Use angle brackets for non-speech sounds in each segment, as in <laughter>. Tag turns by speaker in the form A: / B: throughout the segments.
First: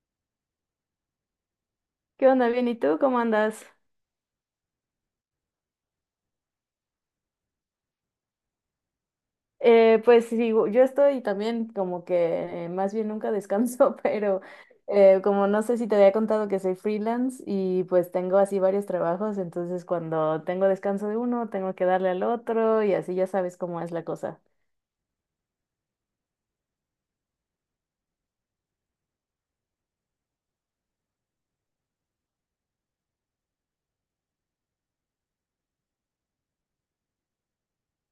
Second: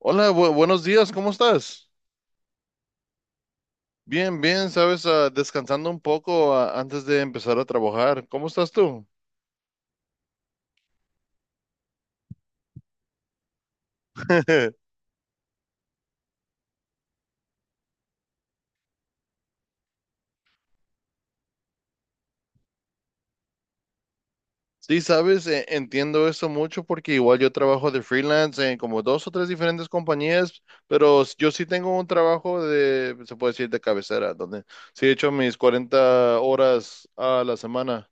A: Hola, buenos días, ¿cómo estás?
B: ¿Qué onda? Bien, ¿y tú cómo andas?
A: Bien, bien, sabes, descansando un poco antes de empezar a trabajar. ¿Cómo estás tú?
B: Pues sí, yo estoy también como que más bien nunca descanso, <laughs> pero
A: <laughs>
B: como no sé si te había contado que soy freelance y pues tengo así varios trabajos, entonces cuando tengo descanso de uno, tengo que darle al otro y así ya sabes cómo es la cosa.
A: Sí, sabes, entiendo eso mucho porque igual yo trabajo de freelance en como dos o tres diferentes compañías, pero yo sí tengo un trabajo de, se puede decir, de cabecera, donde sí he hecho mis 40 horas a la semana.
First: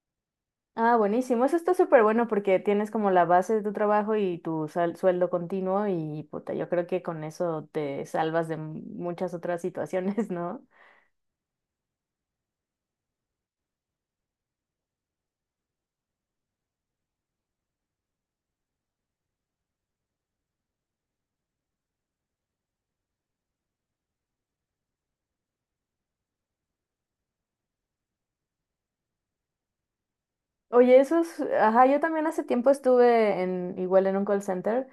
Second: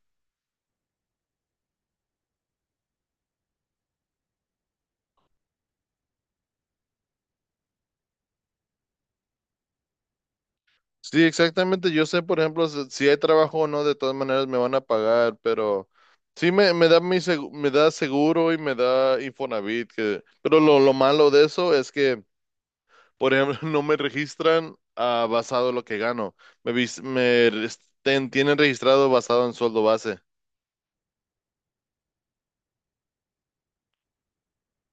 B: Ah, buenísimo, eso está súper bueno porque tienes como la base de tu trabajo y tu sueldo continuo y puta, yo creo que con eso te salvas de muchas otras situaciones, <laughs> ¿no?
A: Sí, exactamente. Yo sé, por ejemplo, si hay trabajo o no, de todas maneras me van a pagar, pero sí me da seguro y me da Infonavit, pero lo malo de eso es que, por ejemplo, <laughs> no me registran basado en lo que gano. Me, vis- me res- ten- tienen registrado basado en sueldo base.
B: Oye, eso es, ajá, yo también hace tiempo estuve en, igual en un call center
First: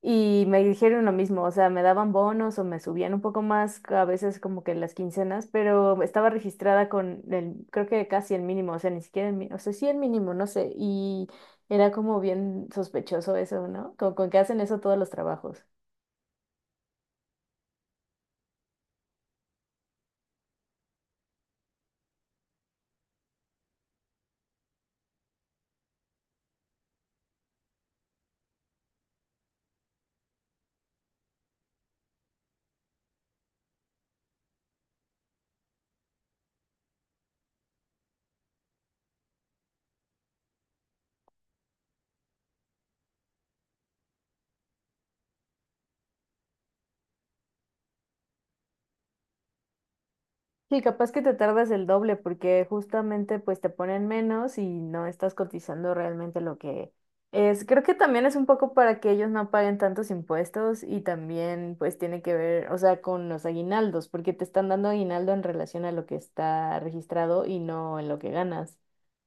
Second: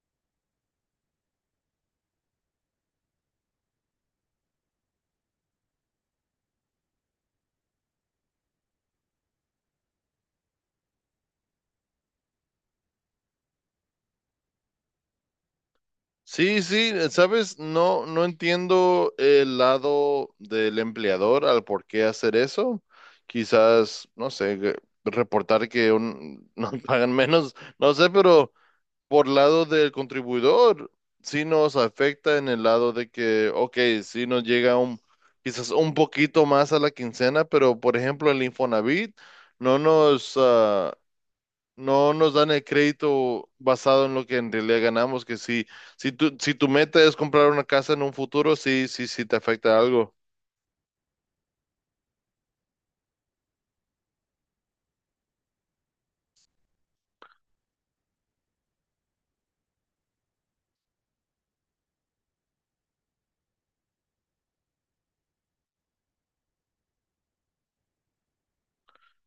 B: y me dijeron lo mismo, o sea, me daban bonos o me subían un poco más, a veces como que las quincenas, pero estaba registrada con el, creo que casi el mínimo, o sea, ni siquiera el mínimo, o sea, sí el mínimo, no sé, y era como bien sospechoso eso, ¿no? Con que hacen eso todos los trabajos.
A: Sí, sí, sabes, no, no entiendo el lado del empleador al por qué hacer eso. Quizás, no sé, reportar <laughs> nos pagan menos, no sé, pero por lado del contribuidor, sí nos afecta en el lado de que, ok, sí nos llega un, quizás un poquito más a la quincena, pero por ejemplo el Infonavit no nos, ah, no nos dan el crédito basado en lo que en realidad ganamos, que si tu meta es comprar una casa en un futuro, sí, sí, sí te afecta algo.
B: Sí, capaz que te tardas el doble porque justamente pues te ponen menos y no estás cotizando realmente lo que es. Creo que también es un poco para que ellos no paguen tantos impuestos y también pues tiene que ver, o sea, con los aguinaldos, porque te están dando aguinaldo en relación a lo que está registrado y no en lo que ganas.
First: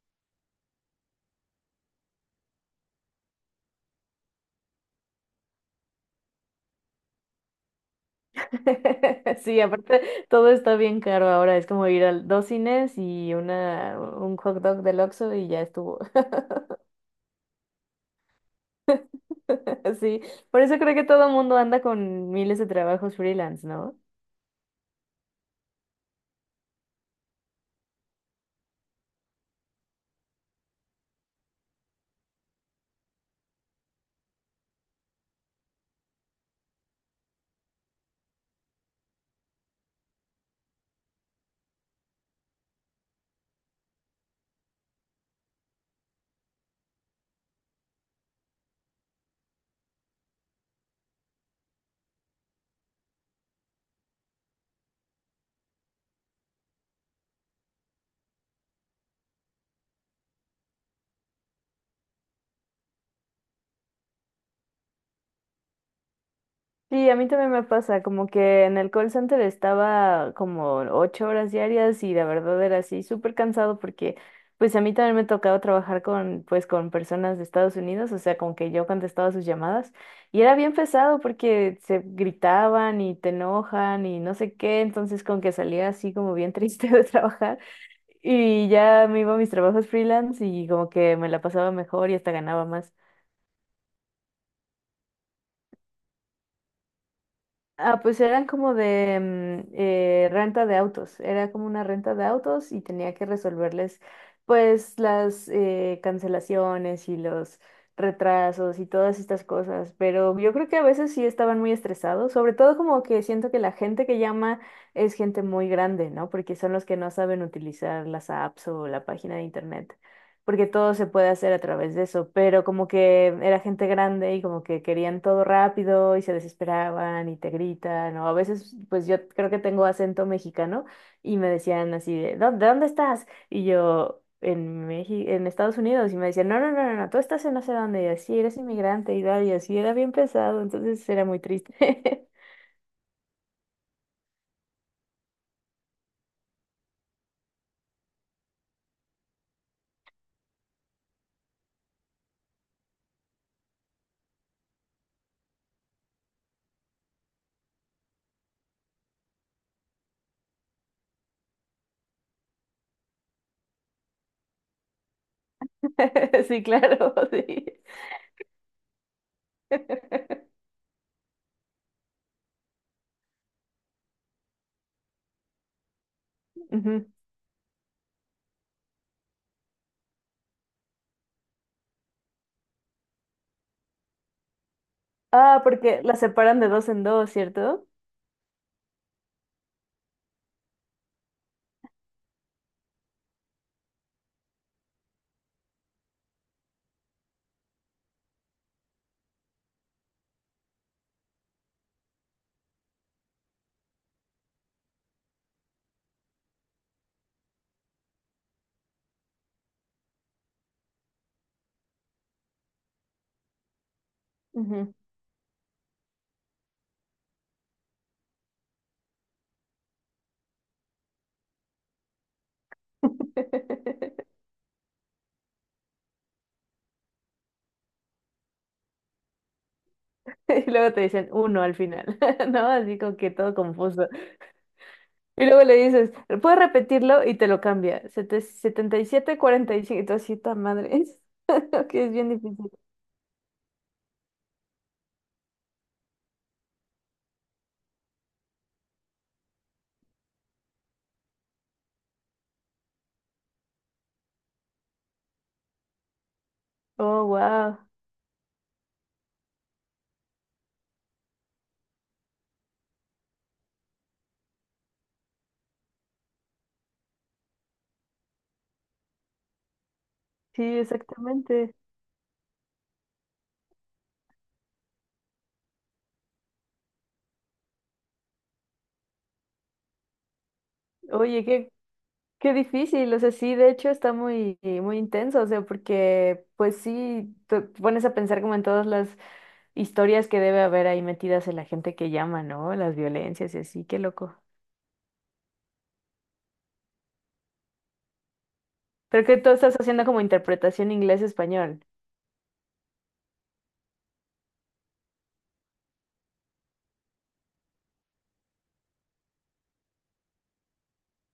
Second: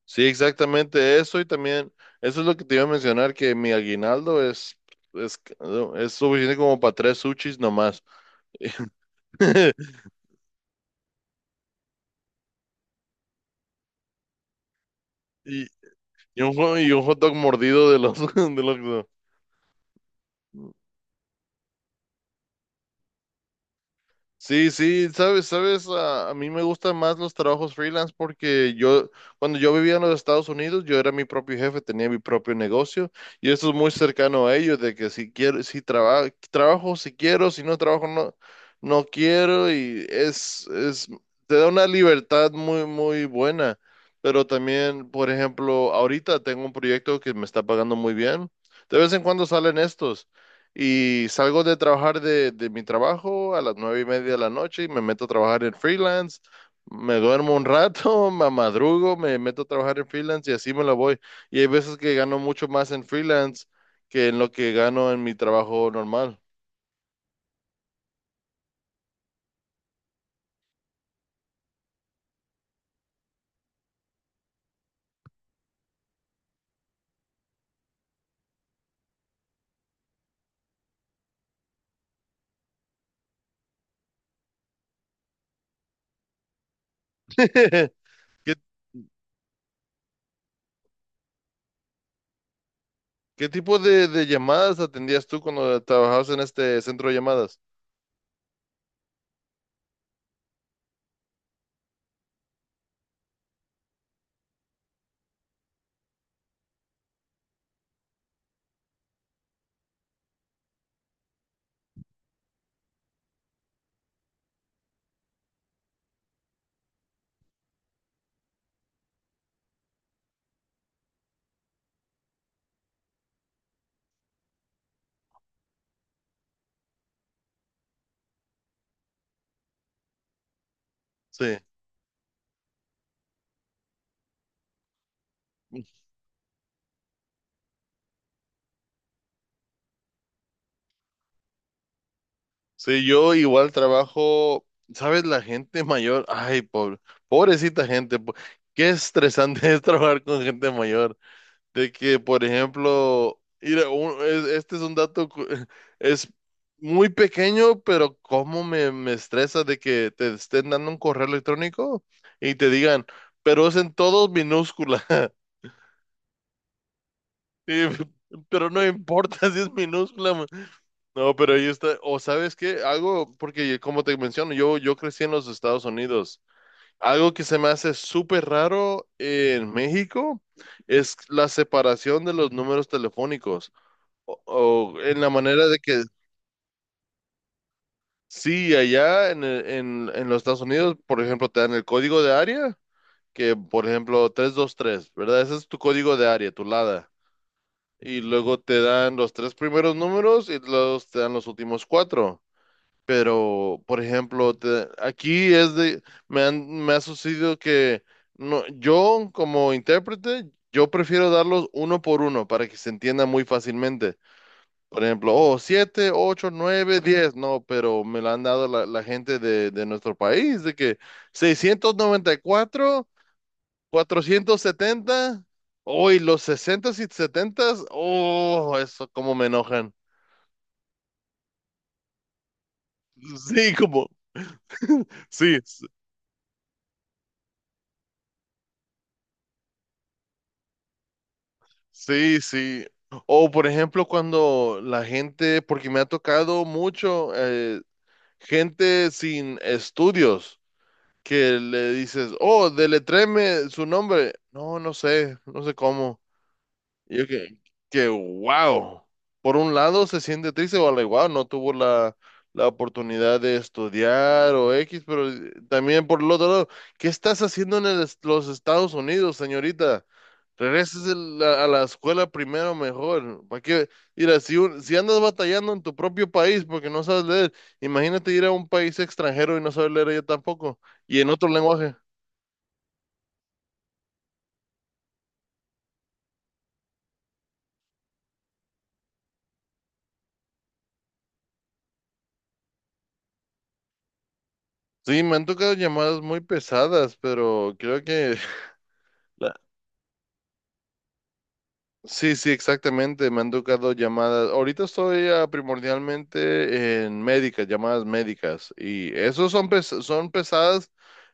A: Sí, exactamente eso y también eso es lo que te iba a mencionar, que mi aguinaldo es, es suficiente como para tres sushis nomás.
B: <laughs> Sí, aparte
A: <laughs>
B: todo está bien caro ahora, es como ir al dos cines y una, un hot dog del Oxxo y ya
A: Y,
B: estuvo.
A: y un hot dog mordido de los, <laughs> de los.
B: <laughs> Sí, por eso creo que todo el mundo anda con miles de trabajos freelance, ¿no?
A: Sí, sí, sabes, a mí me gustan más los trabajos freelance porque cuando yo vivía en los Estados Unidos, yo era mi propio jefe, tenía mi propio negocio y eso es muy cercano a ellos, de que si quiero, si trabajo, si quiero, si no trabajo, no, no quiero y te da una libertad muy, muy buena. Pero también, por ejemplo, ahorita tengo un proyecto que me está pagando muy bien. De vez en cuando salen estos. Y salgo de trabajar de mi trabajo a las 9:30 de la noche y me meto a trabajar en freelance. Me duermo un rato, <laughs> me madrugo, me meto a trabajar en freelance y así me la voy. Y hay veces que gano mucho más en freelance que en lo que gano en mi trabajo normal.
B: Sí, a mí también me pasa, como que en el call center estaba como ocho horas diarias y la verdad era así súper cansado porque pues a mí también me tocaba trabajar con pues con personas de Estados Unidos, o sea, como que yo contestaba sus llamadas y era bien pesado porque se gritaban y te enojan y no sé qué, entonces con que salía así como bien triste <laughs> de trabajar.
A: <laughs> ¿Qué,
B: Y ya me iba a mis trabajos freelance y como que me la pasaba mejor y hasta ganaba más.
A: qué tipo de llamadas atendías tú cuando trabajabas en este centro de llamadas?
B: Ah, pues eran como de renta de autos, era como una renta de autos y tenía que resolverles pues las cancelaciones y los retrasos y todas estas cosas, pero yo creo que a veces sí estaban muy estresados, sobre todo como que siento que la gente que llama es gente muy grande, ¿no? Porque son los que no saben utilizar las apps o la página de internet porque todo se puede hacer a través de eso, pero como que era gente grande y como que querían todo rápido y se desesperaban y te gritan, o a veces pues yo creo que tengo acento mexicano y
A: Sí.
B: me decían así de, "¿Dó- ¿de dónde estás?" Y yo, "En México, en Estados Unidos", y me decían, No, no, no, no, no, tú estás en no sé dónde", y así, "eres inmigrante" y tal, y así era bien pesado, entonces era muy triste.
A: Sí, yo igual trabajo, ¿sabes? La gente mayor, ay, pobre, pobrecita gente, qué estresante <laughs> es trabajar con gente mayor. De que, por ejemplo, mira, este es un dato, <laughs> es muy pequeño, pero cómo me estresa de que te estén dando un correo electrónico y te digan, pero es en todos minúscula. <laughs>
B: <laughs> Sí, claro, <laughs> sí.
A: Y- pero no importa <laughs> si es minúscula.
B: <laughs>
A: No, pero ahí está, o sabes qué, algo, porque como te menciono, yo crecí en los Estados Unidos.
B: Ujú.
A: Algo que se me hace súper raro en México es la separación de los números telefónicos. O en la
B: Ah,
A: manera de
B: porque
A: que,
B: la separan de dos en dos, ¿cierto?
A: sí, allá en los Estados Unidos, por ejemplo, te dan el código de área, que por ejemplo 323, ¿verdad? Ese es tu código de área, tu LADA. Y luego te dan los tres primeros números y luego te dan los últimos cuatro. Pero, por ejemplo, aquí es de, me ha sucedido que no, yo como intérprete, yo prefiero darlos uno por uno para que se entienda muy fácilmente.
B: Ujú.
A: Por ejemplo, oh, siete, ocho, nueve, 10, no, pero me lo han dado la gente de nuestro país, de que 694
B: <laughs>
A: 470 hoy los 60 y 70, oh, eso como me enojan.
B: <laughs> Y luego te dicen uno al final, <laughs> ¿no? Así como que
A: <laughs>
B: todo
A: Sí, como,
B: confuso. Y
A: sí.
B: luego le dices, "¿puedes repetirlo?" Y te lo cambia. Sete- 77, 45. Y cinco. Y tú así, "Ta madre." <laughs> Que es bien
A: Sí,
B: difícil.
A: sí. O por ejemplo, cuando la gente, porque me ha tocado mucho, gente sin estudios, que le dices, oh, deletreme su nombre. No, no sé, no sé cómo. Y
B: Oh,
A: yo que,
B: wow.
A: que wow. Por un lado se siente triste, o igual no tuvo la oportunidad de estudiar o X, pero también por el otro lado, ¿qué estás haciendo en los Estados Unidos, señorita?
B: Sí,
A: Regreses a
B: exactamente.
A: la escuela primero mejor. ¿Para qué? Mira, si andas batallando en tu propio país porque no sabes leer, imagínate ir a un país extranjero y no saber leer yo tampoco. Y en
B: Oye,
A: otro lenguaje.
B: qué difícil. O sea, sí, de hecho está muy intenso. O sea, porque, pues sí, te pones a pensar como en todas las historias que debe haber ahí metidas en la gente que llama, ¿no? Las violencias y así, qué loco.
A: Sí, me han tocado llamadas muy pesadas, pero creo que.
B: Pero que tú
A: <laughs>
B: estás haciendo como interpretación inglés-español.
A: Sí, sí, exactamente. Me han tocado llamadas. Ahorita estoy primordialmente en médicas, llamadas médicas. Y esos son, son pesadas,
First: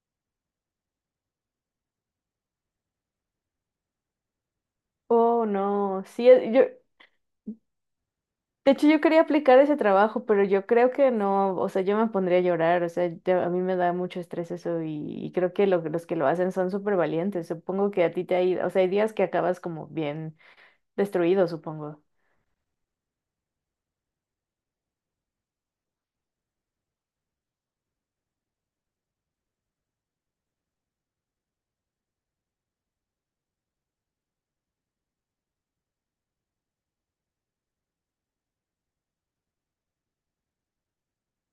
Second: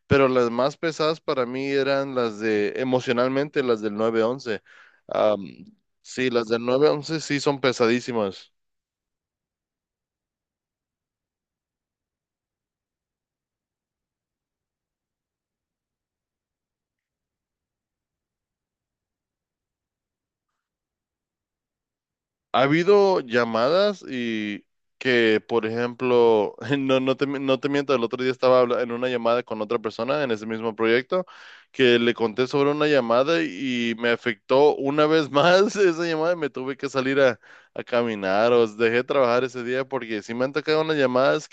A: pero las más pesadas para mí eran las de emocionalmente, las del 911. Am,
B: Oh, no,
A: sí,
B: sí,
A: las del 911 sí son pesadísimas.
B: de hecho yo quería aplicar ese trabajo, pero yo creo que no, o sea, yo me pondría a llorar, o sea, a mí me da mucho estrés eso y creo que los que lo hacen son súper valientes, supongo que a ti te ha ido, o sea, hay días que acabas como bien destruido, supongo.
A: Ha habido llamadas y que, por ejemplo, <laughs> no, no te miento, el otro día estaba en una llamada con otra persona en ese mismo proyecto, que le conté sobre una llamada y me afectó una vez más <laughs> esa llamada y me tuve que salir a caminar, o dejé trabajar ese día porque sí me han tocado unas llamadas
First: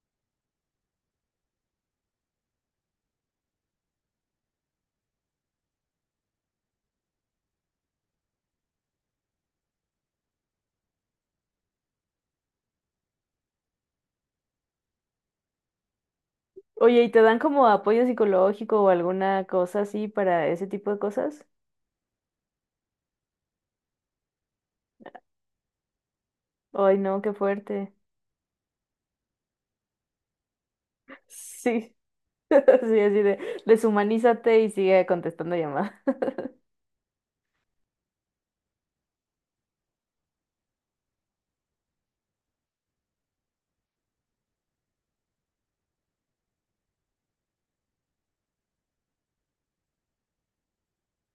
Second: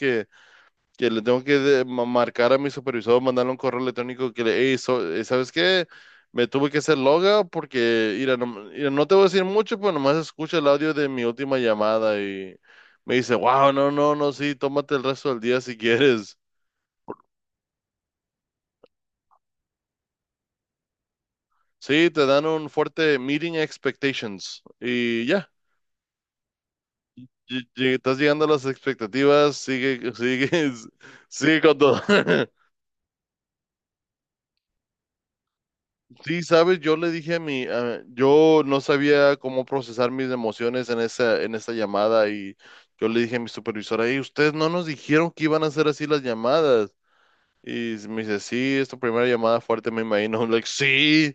A: que le tengo que marcar a mi supervisor, mandarle un correo electrónico que le, "Ey, ¿sabes qué? Me tuve que hacer logout porque, mira, no te voy a decir mucho, pero nomás escucha el audio de mi última llamada". Y me dice, wow, no, no, no, sí, tómate el resto del día si quieres.
B: Oye, ¿y te dan como apoyo psicológico o alguna cosa así para ese tipo de cosas?
A: Sí, te dan un fuerte meeting expectations y ya,
B: Ay, no, qué fuerte.
A: estás llegando a las expectativas, sigue, sigue, <laughs> sigue con
B: Sí,
A: todo.
B: <laughs> sí,
A: <laughs>
B: así de deshumanízate y sigue contestando llamadas.
A: Sí, sabes, yo le dije yo no sabía cómo procesar mis emociones en esa llamada y yo le dije a mi supervisora, hey, ustedes no nos dijeron que iban a hacer así las llamadas. Y me dice, sí, es tu primera llamada fuerte, me imagino. <laughs> like, sí.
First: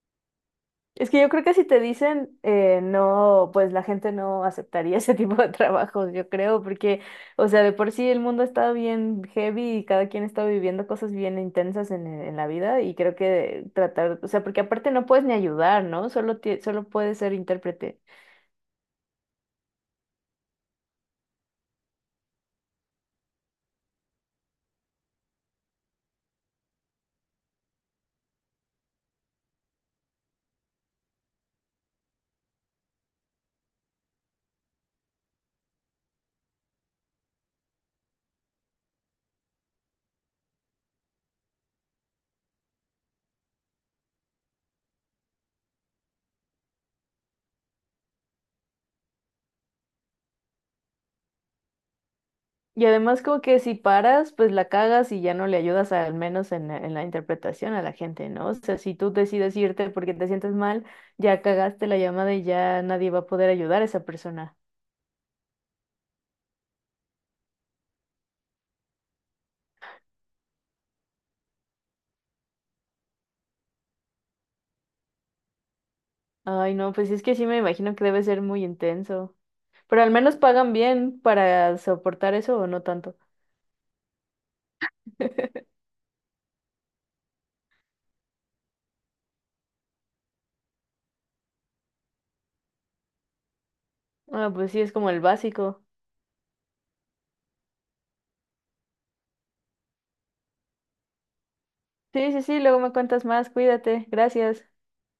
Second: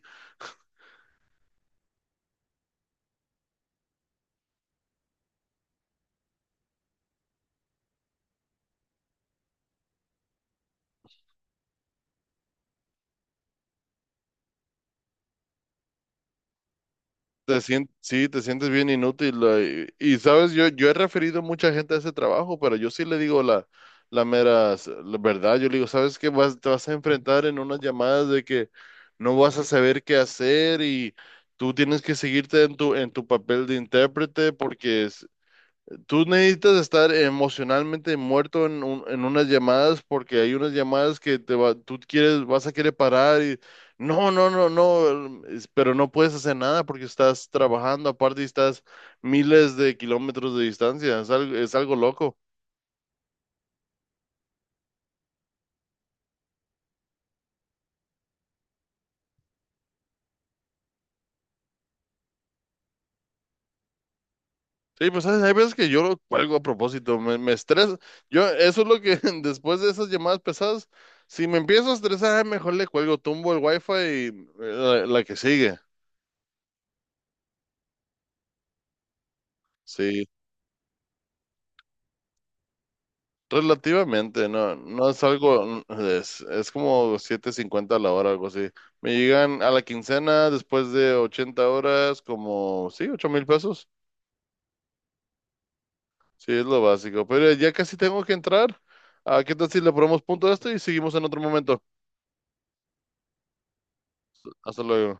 B: Es que yo creo que si te dicen no, pues la gente no aceptaría <laughs> ese tipo de trabajos, yo creo, porque, o sea, de por sí el mundo está bien heavy y cada quien está viviendo cosas bien intensas en, en la vida y creo que tratar, o sea, porque aparte no puedes ni ayudar, ¿no? Solo, solo puedes ser intérprete.
A: Sí, te sientes bien inútil. Sabes, yo he referido mucha gente a ese trabajo, pero yo sí le digo la verdad. Yo le digo, ¿sabes qué? Te vas a enfrentar en unas llamadas de que no vas a saber qué hacer y tú tienes que seguirte en tu papel de intérprete Tú necesitas estar emocionalmente muerto en unas llamadas porque hay unas llamadas que tú quieres, vas a querer parar y no, no, no, no, pero no puedes hacer nada porque estás trabajando aparte y estás miles de kilómetros de distancia, es algo loco.
B: Y además como que si paras, pues la cagas y ya no le ayudas al menos en la interpretación a la gente, ¿no? O sea, si tú decides irte porque te sientes mal, ya cagaste la llamada y ya nadie va a poder ayudar a esa persona.
A: Sí, pues ¿sabes? Hay veces que yo lo cuelgo a propósito, me estresa. Eso es lo que <laughs> después de esas llamadas pesadas, si me empiezo a estresar, ay, mejor le cuelgo, tumbo el wifi y la que sigue.
B: Ay, no, pues es que sí me imagino que debe ser muy intenso. Pero al
A: Sí.
B: menos pagan bien para soportar eso o no tanto.
A: Relativamente, no, no es algo,
B: <laughs>
A: es como 7.50 a la hora, algo así. Me llegan a la quincena después de 80 horas, como, sí, $8,000.
B: Ah, pues sí, es como el básico.
A: Sí, es lo básico. Pero ya casi tengo que entrar. ¿Qué tal si le ponemos punto a esto y seguimos en otro momento?
B: Sí, sí, sí, luego me cuentas más, cuídate, gracias.
A: Hasta luego.